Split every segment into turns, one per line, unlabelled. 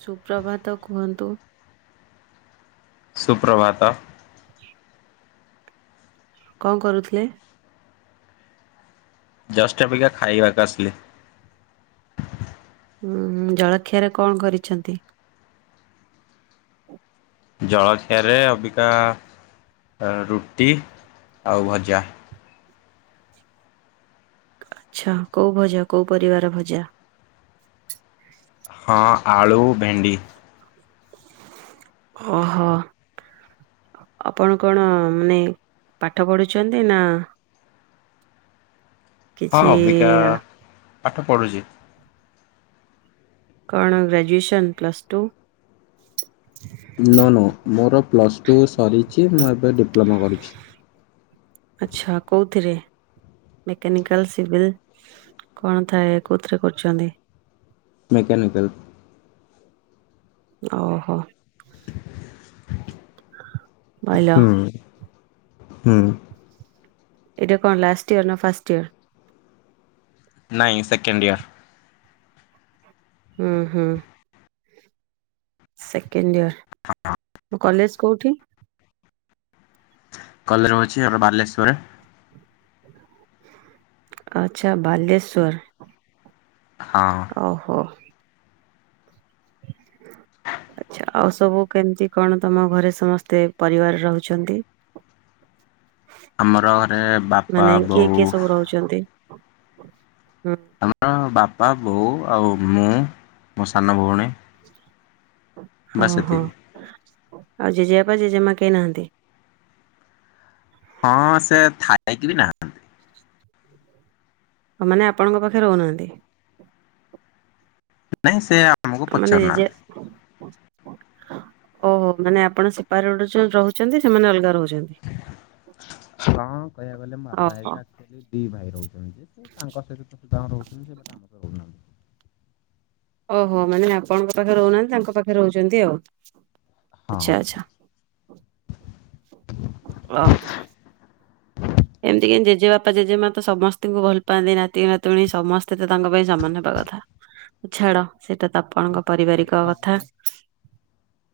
ସୁପ୍ରଭାତ କୁହନ୍ତୁ।
ସୁପ୍ରଭାତ।
କଣ କରୁଥିଲେ?
ଜଷ୍ଟ ଅବିକା ଖାଇବାକୁ ଆସିଲି।
ଉଁ ହୁଁ ଜଳଖିଆରେ କଣ କରିଛନ୍ତି?
ଜଳଖିଆରେ ଅବିକା ଅ ରୁଟି ଆଉ ଭଜା।
ଆଚ୍ଛା କୋଉ ଭଜା କୋଉ ପରିବାର ଭଜା?
ହଁ ଆଳୁ, ଭେଣ୍ଡି।
ଓହୋ। ଆପଣ କଣ ମାନେ ପାଠ ପଢୁଛନ୍ତି ନା [inaudible]
ହଁ
କିଛି
ଅବିକା ପାଠ ପଢ଼ୁଛି।
କଣ graduation plus two?
No no ମୋର ପ୍ଲସ୍ ଟୁ ସରିଛି ମୁଁ ଏବେ ଡିପ୍ଲୋମା କରୁଛି।
ଆଚ୍ଛା କୋଉ ମେକାନିକାଲ, ସିଭିଲ୍ କଣ ଥାଏ କଉଥିରେ କରୁଛନ୍ତି?
ମେକାନିକାଲ।
ଓହୋ। ଭଲ
ହୁଁ ହୁଁ।
ଏଇଟା କଣ ଲାଷ୍ଟ ଇୟର ନା ଫାଷ୍ଟ ଇୟର?
ନାଇଁ ସେକେଣ୍ଡ ଇୟର।
ଉଁ ହୁଁ। Second year.
[unintelligible]
କଲେଜ୍ କଉଠି?
କଲେରେ ରହୁଛି ଏବେ ବାଲେଶ୍ଵରେ।
ଆଚ୍ଛା ବାଲେଶ୍ୱର।
ହଁ।
ଓହୋ। ଆଚ୍ଛା। ଆଉ ସବୁ କେମିତି କଣ ତମ ଘରେ ସମସ୍ତେ ପରିବାର ରହୁଛନ୍ତି?
ଆମର ଘରେ ବାପା
ମାନେ କିଏ
ବୋଉ
କିଏ ସବୁ ରହୁଛନ୍ତି? ହୁଁ
ଆମର ବାପା, ବୋଉ ଆଉ ମୁଁ, ମୋ ସାନ ଭଉଣୀ। ବାସ୍
ଓହୋ।
ଏତିକି
ଆଉ ଜେଜେବାପା, ଜେଜେମା କେହି ନାହାନ୍ତି?
ହଁ ସେ ଥାଇକି ବି ନାହାନ୍ତି।
ମାନେ ଆପଣଙ୍କ ପାଖେ ରହୁନାହାନ୍ତି।
ନାଇଁ ସେଆ
ମାନେ ଯେଜେ ଓହୋ ମାନେ ଆପଣ ସିପାର ଗୋଡେ ଯୋଉ ରହୁଛନ୍ତି। ସେମାନେ ଅଲଗା ରହୁ
ହଁ କହିବାକୁ ଗଲେ ମୋ ବାପା
ଓହୋ
ହେରିକା ଆକ୍ଚୁଆଲି ଦି ଭାଇ ରହୁଛନ୍ତି। ତାଙ୍କ ସହିତ ତ ସୁଧାଣ ରହୁଛନ୍ତି। ସେ ବାଟା ଆମର ରହୁନାହାନ୍ତି।
ଓହୋ ମାନେ ଆପଣଙ୍କ ପାଖରେ ରହୁନାହାନ୍ତି। ତାଙ୍କ ପାଖରେ ରହୁଛନ୍ତି ଆଉ।
ହଁ
ଆଚ୍ଛା ଆଚ୍ଛା। ଓହୋ। ଏମିତି କେମିତି ଜେଜେ ବାପା ଜେଜେ ମା ତ ସମସ୍ତଙ୍କୁ ଭଲ ପାଆନ୍ତି। ନାତି ନାତୁଣୀ ସମସ୍ତେ ତ ତାଙ୍କ ପାଇଁ ସମାନ ହେବା କଥା ଛାଡ। ସେଇଟା ତ ଆପଣଙ୍କ
ବଟ୍ ତାଙ୍କ
ପାରିବାରିକ କଥା।
ଆଗରେ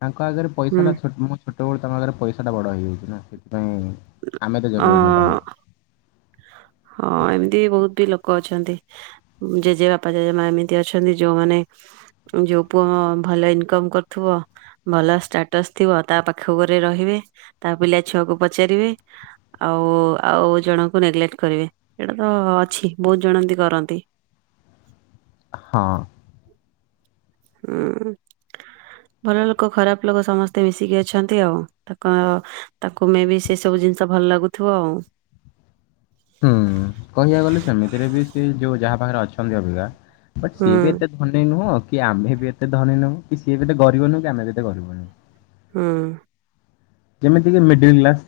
ତାଙ୍କ ଆଗରେ
ହୁଁ
ପଇସା ଟା ଛୋଟ ମୁଁ ଛୋଟବେଳୁ ତାଙ୍କ ଆଗରେ ପଇସା ଟା ବଡ ହେଇଯାଇଛି ନା। ପାଇଁ ଆମେ ତ ଜରୁରୀ ନୁହଁ
ଅ
ତାଙ୍କ ପାଇଁ।
ହଁ। ହଁ ଏମିତି ବି ବହୁତ ବି ଲୋକ ଅଛନ୍ତି। ଜେଜେବାପା ଜେଜେମା ଏମିତି ଅଛନ୍ତି। ଯୋଉମାନେ ଯୋଉ ପୁଅ ଭଲ ଇନକମ୍ କରୁଥିବ। ଭଲ ଷ୍ଟାଟସ ଥିବ ତା ପାଖ ଗୁରେ ରହି ତା ପିଲା ଛୁଆକୁ ପଚାରିବେ। ଆଉ ଆଉ ଜଣ ନେଗେଲେକ୍ଟ କରିବେ। ଏଇଟା ତ ଅଛି ବହୁତ ଜଣ ଏମିତି କରନ୍ତି।
ହଁ।
ହୁଁ। ଭଲ ଲୋକ ଖରାପ ଲୋକ ସମସ୍ତେ ମିଶିକି ଅଛନ୍ତି ଆଉ। ତାକୁ ମେ ବି ସେ ସବୁ ଜିନିଷ ଭଲ ଲାଗୁଥିବ ଆଉ।
ହୁଁ କହିବାକୁ ଗଲେ ସେମିତିରେ ବି ସେ ଯୋଉ ଯାହା ପାଖରେ ଅଛନ୍ତି ଅବିକା ବଟ୍
ହୁଁ
ସିଏ ବି ଏତେ ଧନୀ ନୁହଁ। କି ଆମେ ବି ଏତେ ଧନୀ ନୁହୁଁ। କି ସିଏ ବି ଏତେ ଗରିବ ନୁହୁଁ। କି ଆମେ ବି ଏତେ ଗରିବ ନୁହୁଁ।
ହୁଁ।
ଯେମିତିକି ମିଡିଲ୍ କ୍ଲାସ୍।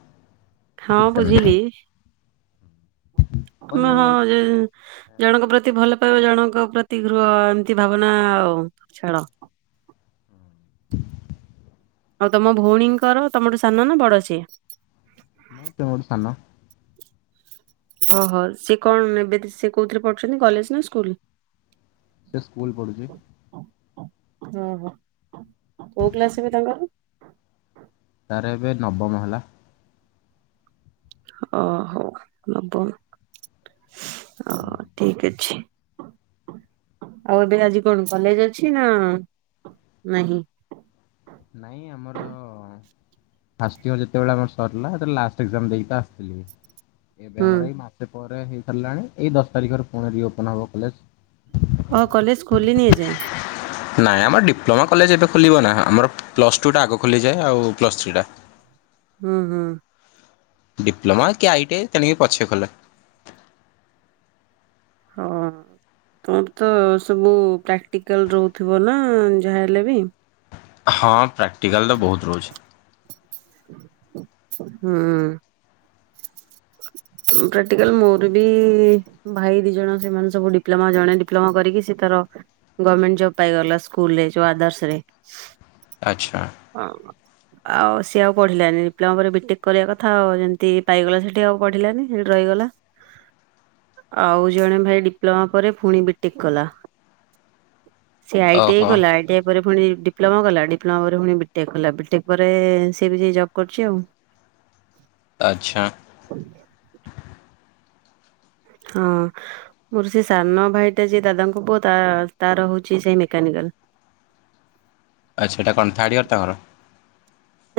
ହଁ
ଠିକ୍ ସେମିତି
ବୁଝିଲି। ଆମ
କହିବାକୁ
ହଁ
ଗଲେ
ଜଣଙ୍କ ପ୍ରତି ଭଲ ଅତୟ ଜଣଙ୍କ ପ୍ରତି ଗୃହ ଏମତି ଭାବନା ଆଉ ଛାଡ।
[inaudible]
ଆଉ ତମ ଭଉଣୀଙ୍କର ତମଠୁ ସାନ ନା ବଡ ସିଏ?
ନାଇଁ ସିଏ ମୋଠୁ ସାନ।
ଓହୋ। ସେ କଣ ଏବେ ସେ କୋଉଥିରେ ପଢୁଛନ୍ତି କଲେଜ୍ ନା ସ୍କୁଲ?
ସେ ସ୍କୁଲ ପଢୁଛି।
ଓହୋ। କୋଉ କ୍ଲାସ ଏବେ ତାଙ୍କର?
ତାରେ ଏବେ ନବମ ହେଲା।
ଓହୋ ନବମ ଓ ଠିକ୍ ଅଛି। [inaudible] ଆଉ ଏବେ ଆଜି କଣ କଲେଜ ଅଛି ନା ନାହିଁ?
ନାଇଁ ଆମର ଫାଷ୍ଟ ଇୟର ଯେତେବେଳେ ଆମର ସରିଲା। ସେତେବେଳେ ଲାଷ୍ଟ ଏଗ୍ଜାମ୍ ଦେଇକି ପା ଆସିଥିଲି। ଏବେ
ହୁଁ
ଆମର ଏଇ ମାସେ ପରେ ହେଇ ସାରିଲାଣି। ଏଇ ଦଶ ତାରିଖରେ ପୁଣି ରିଓପନ ହବ କଲେଜ୍।
ଓ କଲେଜ ଖୋଲିନି ଏଯାଏଁ?
ନାଇଁ ଆମର ଡିପ୍ଲୋମା କଲେଜ ଏବେ ଖୋଲିବ ନା। ଆମର ପ୍ଲସ୍ ଟୁଟା ଆଗ ଖୋଲିଯାଏ ଆଉ ପ୍ଲସ୍ ଥ୍ରୀଟା।
ହୁଁ ହୁଁ।
ଡିପ୍ଲୋମା କି ଆଇଟି ଆଇ ତେଣିକି ପଛେ ଖୋଲେ।
ହଁ ହଁ। ତମର ତ ସବୁ ପ୍ରାକ୍ଟିକାଲ୍ ରହୁଥିବ ନା ଯାହାହେଲେ ବି।
ହଁ ପ୍ରାକ୍ଟିକାଲ ତ ବହୁତ ରହୁଛି।
ହୁଁ। ପ୍ରାକ୍ଟିକାଲ, ମୋର ବି ଭାଇ ଦି ଜଣ ସେମାନେ ସବୁ ଡିପ୍ଲୋମା ଜଣେ ଡିପ୍ଲୋମା କରିକି ସେ ତାର ଗମେଣ୍ଟ ଜବ ପାଇଗଲା ସ୍କୁଲରେ ଯଉ ଆଦର୍ସ ରେ।
ଆଚ୍ଛା।
ଆଉ ସେ ସେ ଆଉ ପଢିଲାନି। ଡିପ୍ଲୋମା ପରେ ବିଟେକ୍ କରିବା କଥା, ଆଉ ଯେମିତି ପାଇଗଲା ସେଠି ଆଉ ପଢିଲାନି ସେଠି ରହିଗଲା। ଆଉ ଜଣେ ଭାଇ ଡିପ୍ଲୋମା ପରେ ଫୁଣି ବିଟେକ୍ କଲା। ସେ ଆଇଟିଆଇ
ଓହୋ।
କଲା। ଆଇଟିଆଇ ପରେ ପୁଣି ଡିପ୍ଲୋମା କଲା, ଡିପ୍ଲୋମା ପରେ ପୁଣି ବିଟେକ୍ କଲା, ବିଟେକ୍ ପରେ ସେ ଏବେ ଯାଇ ଜବ୍ କରୁଛି ଆଉ।
ଆଚ୍ଛା।
ହଁ, ମୋର ସେ ସାନ ଭାଇଟା ଯେ ଦାଦାଙ୍କ ପୁଅ ତା-ତାର ହଉଛି ସେଇ ମେକାନିକା [inaudible]
ଆଚ୍ଛା ଏଇଟା କଣ ଥାର୍ଡ଼ ଇୟର ତାଙ୍କର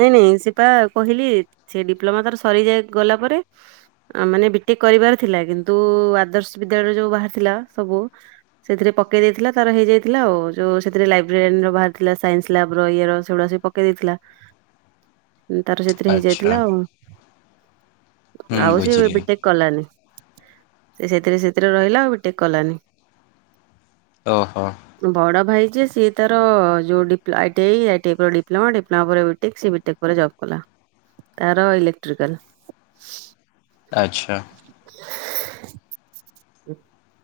ନାଇଁ ନାଇଁ ସିପା କହିଲି ସେ ଡିପ୍ଲୋମା ତାର ସରିଯାଇ ଗଲା ପରେ ମାନେ ବି କରିବାର ଥିଲା କିନ୍ତୁ ଆଦର୍ଶ ବିଦ୍ୟାଳୟରେ ଯୋଉ ବାହାରି ଥିଲା ସବୁ ସେଥିରେ ପକେଇ ଦେଇଥିଲା ତାର ହେଇଯାଇଥିଲା ଆଉ। ଯୋଉ ସେଥିରେ ଲାଇବ୍ରେରୀ ର ବାହାରିଥିଲା ସାଇନ୍ସ ଲ୍ୟାବ ର ଇଏ ସେଗୁଡା ସବୁ ପକେଇ ଦେଇଥିଲା। ତାର ସେଥିରେ
ଆଚ୍ଛା
ହେଇଯାଇଥିଲା ଆଉ।
ହୁଁ
ଆଉ ସେ
ବୁଝିଲି।
ବିଟେକ୍ କଲାନି। ସେ ସେଥିରେ ସେଥିରେ ରହିଲା ଆଉ ବିଟେକ୍ କଲାନି।
ଓହୋ
ବଡ ଭାଇ ଯେ ସିଏ ତାର ଯେଉ ଡିପ୍ଲୋ-ଆଇଟିଆଇ, ଆଇଟିଆଇ ପରେ ଡି୍ଲୋମା ଡିପ୍ଲୋମା ପରେ, ବି ଟିକ୍ ସେ ବିଟେକ୍ ପରେ ଜବ୍ କଲା। ତାର ଇଲେକ୍ଟ୍ରିକାଲ।
ଆଚ୍ଛା।
[inaudible]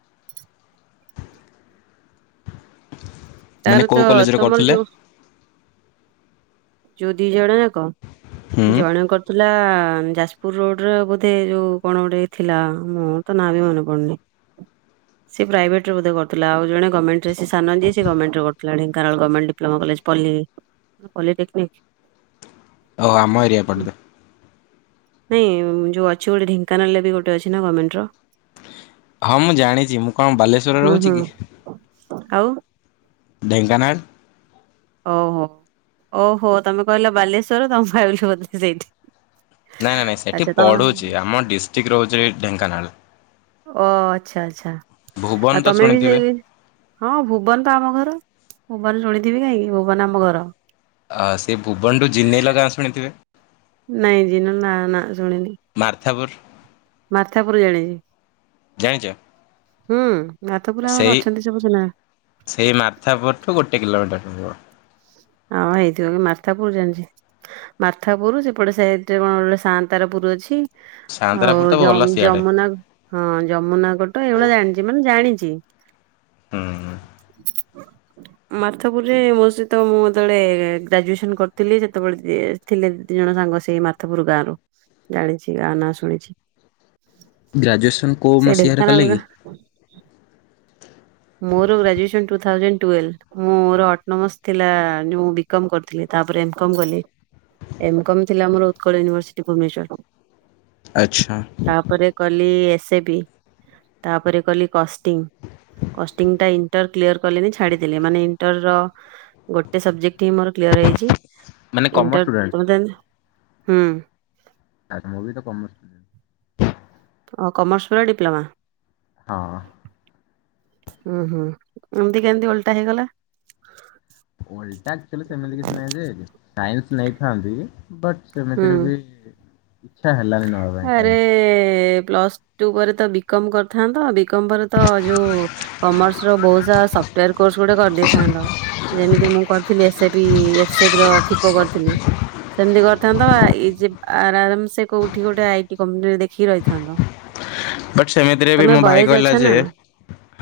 ତାର
ମାନେ
ତ
କୋଉ କଲେଜରେ
ତମର
କରୁଥିଲେ?
ଯୋଉ ଯୋଉ ଦି ଜଣ ଯାକ,
ହୁଁ
ଯଣେ କରଥିଲୁ ହେଲା ଯାଜପୁର ରୋଡରେ ବୋଧେ ଯୋଉ କଣ ଗୋଟେ ଥିଲା। ମୁଁ ତ ନାଁ ବି ମନେ ପଡୁନି। [inaudible] ସେ ପ୍ରାଇଭେଟ୍ ରେ ବୋଧେ କରିଥିଲା। ଆଉ ଜଣେ ଗୋର୍ମେଣ୍ଟ ରେ ସେ ସାନ ଯିଏ ଗୋର୍ମେଟ ରେ କରୁଥିଲା। ଢେଙ୍କାଳ ଗୋର୍ମେଟ ଡିପ୍ଲୋମା କଲେଜ ପଲି-ପଲିଟେକନିକ୍।
ଓ ଆମ ଏରଆପଡ଼ଦ
ନାଇଁ ଯୋଉ ଅଛି ଗୋଟେ ଢେଙ୍କାନାଳରେ ବି ଗୋଟେ ଅଛି ନା ଗୋର୍ମେଣ୍ଟ ର।
ହଁ ମୁଁ ଜାଣିଛି। ମୁଁ କଣ ବାଲେଶ୍ଵରରେ
ହୁଁ
ରହୁଛି
ହୁଁ।
କି?
ଆଉ
ଢେଙ୍କାନାଳ।
ଓହୋ। ଓହୋ ତମେ କହିଲ ବାଲେଶ୍ଵର, ତ ମୁଁ ଭାବିଲି ବୋଧେ ସେଇଠି।
ନାଇଁ ନାଇଁ। ନାଇଁ ସେଠି
ଆଚ୍ଛା ତ
ପଢୁଛି। ଆମ ଡିଷ୍ଟ୍ରିକ୍ଟ ରହୁଛି ଢେଙ୍କାନାଳ।
ଓ ଆଚ୍ଛା ଆଛା।
ଭୁବନ
ଆଉ
ତ
ତମେ ବି
ଶୁଣିଥିବେ?
ସେଇ, ହଁ ଭୁବନ ତ ଆମ ଘର। ଭୁବନ ଶୁଣିଥିବି କାହିଁକି। ଭୁବନ ଆମ ଘର।
ଆ ସେ ଭୁବନଠୁ ଜିନେଇଲ ଗାଁ ଶୁଣିଥିବେ?
ନାଇଁ ଯିିନ ନା ନା
ମାର୍ଥାପୁର୍
ମାର୍ଥାପୁର୍ ଜାଣିଛି।
ଜାଣିଛ?
ହୁଁ। ମାର୍ଥାପୁର ଆମର
ସେଇ,
ଅଛନ୍ତି ସବୁ ଚିହ୍ନା।
ସେଇ ମାର୍ଥାପୂର୍ ରୁ ଗୋଟେ କିଲୋମିଟର ହବ।
ହଁ ହେଇଥିବ, କିନ୍ତୁ ମାର୍ଥାପୂର୍ ଜାଣିଛି। ମାର୍ଥାପୂର୍ ସେପଟେ ସାଇଟ୍ ରେ କଣ ଗୋଟେ ସାଆନ୍ତାର ପୁର ଅଛି।
ସାଆନ୍ତରାପୁର ତ ଗଲା
ଆଉ
ସିଆଡ଼େ
ଯମୁନା ହଁ ଯମୁନା କଟ ଏଇଭଳିଆ ଜାଣିଛି। ମାନେ ଜାଣିଛି। କିି?
ହୁଁ ହୁଁ।
ମାର୍ଥପୁରରେ ମୋ ସହିତ ମୋ ଯେତେବେଳେ ଗ୍ରାଜୁଏସନ କରୁଥିଲି ସେତେବେଳେ ଦି ଏ ଥିଲେ ଦି ଜଣ ସାଙ୍ଗ ସେଇ ମାର୍ଥପୁରୁ ଗାଁ ରୁ। ଜାଣିଛି ଗାଁ ନା ଶୁଣିଛି।
ଗ୍ରାଜୁଏସନ୍ କୋଉ
ସେ
ମସିହାରେ କଲେ
ଢେଙ୍କାନାଳ ର।
କି
ମୋର ଗ୍ରାଜୁଏସନ୍ ଟୁ ଥାଉଜେଣ୍ଡ ଟ୍ୱେଲ ମୋର ଅଟନୋମସ ଥିଲା ଯଉ ବୀ କମ୍ କରୁଥିଲି ତାପରେ ଏମ କମ୍ କଲି ଏମ କମ୍ ଥିଲା ଆମର ଉତ୍କଳ ୟୁନିଭରସିଟି ଭୁବନେଶ୍ଵର।
ଆଚ୍ଛା।
ତାପରେ କଲି ସେ ପି ତାପରେ କଲି କଷ୍ଟିଙ୍ଗ। କଷ୍ଟିଙ୍ଗ ଟା ଇଣ୍ଟର କ୍ଲିୟର କଲିନି ଛାଡିଦେଲି ମାନେ ଇଣ୍ଟର ର ଗୋଟେ ସବଜେକ୍ଟ ଟି ମୋର କ୍ଲିୟର ହେଇଛି
ମାନେ କମର୍ସ ଷ୍ଟୁଡେଣ୍ଟ
ଇଣ୍ଟର [unintelligible] ହୁଁ।
ଆଚ୍ଛା ମୁଁ ତ କମର୍ସ ଷ୍ଟୁଡେଣ୍ଟ।
ଓ କମର୍ସ ପରେ ଡିପ୍ଲୋମା।
ହଁ।
ହୁଁ ହୁଁ ଏମିତି କେମିତି ଓଲଟା ହେଇଗଲା?
ଓଲଟା ଆକଚୁଲି ସେମିତି କିଛି ନାହିଁ ଯେ ସାଇନ୍ସ ନେଇଥାନ୍ତି ବଟ୍
ହୁଁ
ସେମିତିରେ ବି
[inaudible]
ଇଚ୍ଛା ହେଲାନି ନବା ପାଇଁ
ଆରେ
ସାଇନ୍ସ।
ପ୍ଲସ ଟୁ ପରେ ତ ବି କମ୍ କରିଥାନ୍ତ ବି ବି କମ ପରେ ତ ଯୋଉ କମର୍ସ ର ବହୁତ ସାରା ସଫ୍ଟୱୟାର କୋର୍ସ ଗୋଟେ କରିଦେଇଥାନ୍ତ। ଯେମିତି ମୁଁ କରିଥିଲି ଏସ୍ ସେ ପି ଏଫ ସେ ପି ର ଫିକୋ କରିଥିଲି ସେମିତି କରିଥାନ୍ତ ନା ଇଜି ଆର ଆରାମ ସେ କୋଉଠି ଗୋଟେ ଆଇ ଟି କମ୍ପାନୀରେ ଦେଖିକି ରହିଥାନ୍ତ।
ବଟ୍ ସେମିତିରେ ବି
ତମେ
ମୋ ଭାଇ
ବଏଜ ଅଛ
କହିଲା ଯେ।
ନା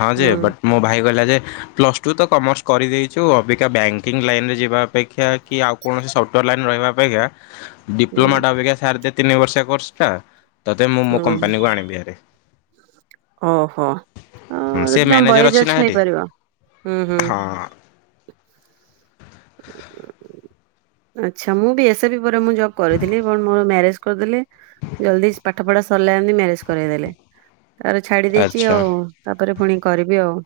ହଁ ଯେ,
ହୁଁ
ବଟ୍ ମୋ ଭାଇ କହିଲା ଯେ, ପ୍ଲସ ଟୁ ତ କମର୍ସ କରିଦେଇଚୁ ଅବି କା ବ୍ୟାଙ୍କିଙ୍ଗ୍ ଲାଇନ ରେ ଯିବା ଅପେକ୍ଷା କି ଆଉ କୌଣସି ସଫ୍ଟୱୟାର ଲାଇନରେ ରହିବା ଅପେକ୍ଷା
ହୁଁ
ଡିପ୍ଲୋମା ଟା ଅବିକା ସାରଦେ ତିନି ବର୍ଷଆ କୋର୍ସଟା ତୋତେ ମୁଁ ମୋ
ହୁଁ
କମ୍ପାନୀକୁ ଆଣିବି ହେରି।
ଓହୋ ଅଁ
ହୁଁ ସେ
ଯଦି ତମ
ମ୍ୟାନେଜର
ବଏଜ
ନା
ଅଛି
ହେଠି
ହେଇପାରିବ ହୁଁ ହୁଁ। [inaudible]
ହଁ
ଆଚ୍ଛା ମୁଁ ବି ଏସ ଏ ପି ପରେ ମୁଁ ଜବ୍ କରିଥିଲି ବଟ୍ ମୋର ମ୍ୟାରେଜ୍ କରିଦେଲେ ଜଲଦି ପାଠ ପଢା ସରିଲା ଏମିତି ମ୍ୟାରେଜ କରେଇ ଦେଲେ। ତା ପରେ ଛାଡି ଦେଇଛି
ଆଚ୍ଛା
ଆଉ ତାପରେ ପୁଣି କରିବି ଆଉ।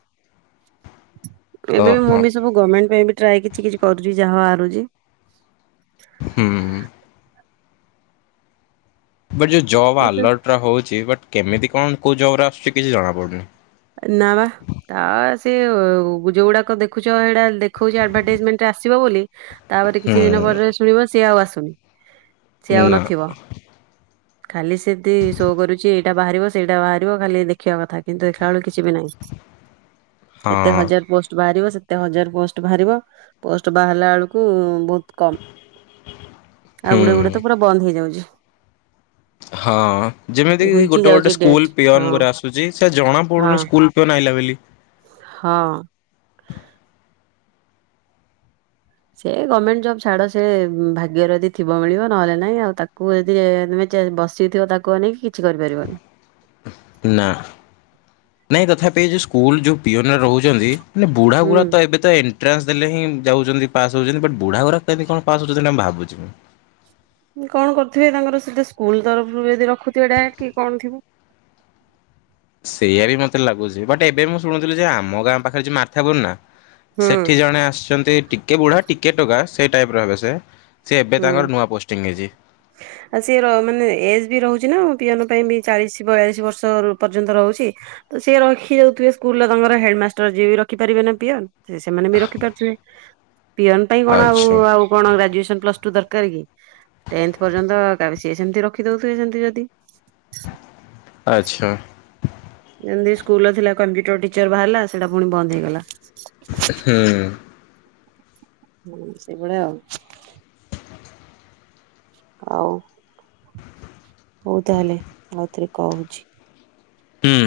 ଏବେ
ଓହୋ
ମୁଁ ବି ସବୁ ଗମେଣ୍ଟ ପାଇଁ ବି ଟ୍ରାଏ କିଛି କିଛି କରୁଛି ଯାହା ବାହାରୁଛି।
ହୁଁ। ବଟ୍ ଯୋଉ ଜବ୍
କିନ୍ତୁ
ଆଲର୍ଟ ରେ ହଉଚି ବଟ୍ କେମିତି କଣ କୋଉ ଜବ୍ ର ଆସୁଚି କିଛି ଜଣା ପଡୁନି।
ନା ବା ତା ସେ ଉ ଯୋଉଗୁଡାକ ଦେଖୁଚ ସେଇଗୁଡା ଦେଖଉଚି ଆଡଭାଟାଇଜମେଣ୍ଟ ଆସିବ ବୋଲି ତାପରେ
ହୁଁ
କିଛି ଦିନ ପରେ ଶୁଣିବ ସିଏ ଆଉ ଆସୁନି। ସିଏ ଆଉ
ନା।
ନଥିବ ଖାଲି ସେମତି ଶୋ କରୁଛି ଏଇଟା ବାହାରିବ ସେଇଟା ବାହାରିବ ଖାଲି ଦେଖିବା କଥା କିନ୍ତୁ ଦେଖିଲା ବେଳୁ କି କିଛି ବି ନାହିଁ ଏତେ
ହଁ
ହଜାର ପୋଷ୍ଟ ବାହାରିବ ସେ କେତେ ହଜାର ପୋଷ୍ଟ ବାହାରିବ ପୋଷ୍ଟ ବାହାରିଲା ବେଳକୁ ବହୁତ୍ କମ୍ ଆଉ ଗୁଡେ ଗୁଡେ
ହୁଁ।
ତ ପୁରା ବନ୍ଦ ହେଇଯାଉଛି।
ହଁ ଯେମିତିକି
ଘୁଞ୍ଚି
ଗୋଟେ ଗୋଟେ
ଯାଉଛି ଡେଟ
ସ୍କୁଲ୍
ହଁ
ପିଅନ୍ ଗୁରା ଆସୁଚି ସେ ଜଣା
ହଁ
ପଡୁନି ସ୍କୁଲ୍ ପିଅନ ଆଇଲା ବୋଲି।
ହଁ। ସେ ଗମେଣ୍ଟ ଜବ୍ ଛାଡ ସେ ଉଁ ଭାଗ୍ୟରେ ଯଦି ଥିବ ମିଳିବ ନହେଲେ ନାଇଁ ଆଉ ତାକୁ ଯଦି ଏମି ଚାହି ବସିଥିବ ତାକୁ ଅନେଇ କି କିଛି କରିପାରିବନି।
ନା ନାଇଁ ତଥାପି ଏ ଯଉ ସ୍କୁଲ ଯଉ ପିଅନ ରହୁଚନ୍ତି। ମାନେ ବୁଢା
ହୁଁ।
ଗୁଡା ତ ଏବେ ତ ଏନ ଏନଟ୍ରାନସ୍ ଦେଲେ ହିଁ ଯାଉଛନ୍ତି ପାସ୍ ହଉଚନ୍ତି ବଟ୍ ବୁଢା ଗୁରା କେମିତି କଣ ପାସ୍ ହଉଛନ୍ତି? ସେଇଟା ଭାବୁଚି ମୁଁ।
କଣ କରୁଥିବେ ତାଙ୍କର ସେଠି ସ୍କୁଲ୍ ତରଫରୁ ଯଦି ରଖୁଥିବେ ଡାଇରେକ୍ଟ କି କଣ ଥିବ। [inaudible]
ସେଇଆ ବି ମୋତେ ଲାଗୁଛି, ବଟ୍ ଏବେ ମୁଁ ଶୁଣୁଥିଲି ଯେ ଆମ ଗାଁ ପାଖରେ ଯଉ ମାର୍ଥାପୁର ନା
ହୁଁ
ସେଠି ଜଣେ ଆସୁଛନ୍ତି ଟିକେ ବୁଢା, ଟିକେ ଟୋକା, ସେଇ ଟାଇପ୍ ର ହେବେ ସେ ଏବେ
ହୁଁ
ତାଙ୍କର ନୂଆ ପୋଷ୍ଟିଂ ହେଇଛି
ଆଉ ସିଏ ମାନେ ଏଜ୍ ବି ରହୁଚି ନା। ପିଅନ ପାଇଁ ବି ଚାଳିଶ ବୟାଳିଶ ବର୍ଷ ପର୍ଯ୍ୟନ୍ତ ରହୁଚି, ତ ସିଏ ରଖି ଦଉଥିବେ ସ୍କୁଲ୍ ର ତାଙ୍କର ହେଡ୍ ମାଷ୍ଟର ଯିଏ ବି ରଖି ପାରିବେ ନା ପିଅନ୍। ସେମାନେ ବି ରଖିପାରୁଥିବେ, ପିଅନ ପାଇଁ କଣ ଆଉ
ଆଚ୍ଛା
ଆଉ କଣ ଗ୍ରାଜୁଏସନ ପ୍ଲସ୍ ଟୁ ଦରକାର କି, ଟେନ୍ଥ ପର୍ଯ୍ୟନ୍ତି କାଫି ସିଏ ସେମତି ରଖି ଦଉଥିବେ ସେମତି ଯଦି।
ଆଚ୍ଛା।
ସେମତି ସ୍କୁଲର ଥିଲା କମ୍ପ୍ୟୁଟର ଟିଚର ବାହାରିଲା ସେଟା ପୁଣି ବନ୍ଦ ହେଇଗଲା।
ହୁଁ।
ହୁଁ ସେଇଭଳିଆ ଆଉ। ଆଉ। ହଉ ତାହେଲେ ଆଉଥରେ କହୁଛି।
ହୁଁ।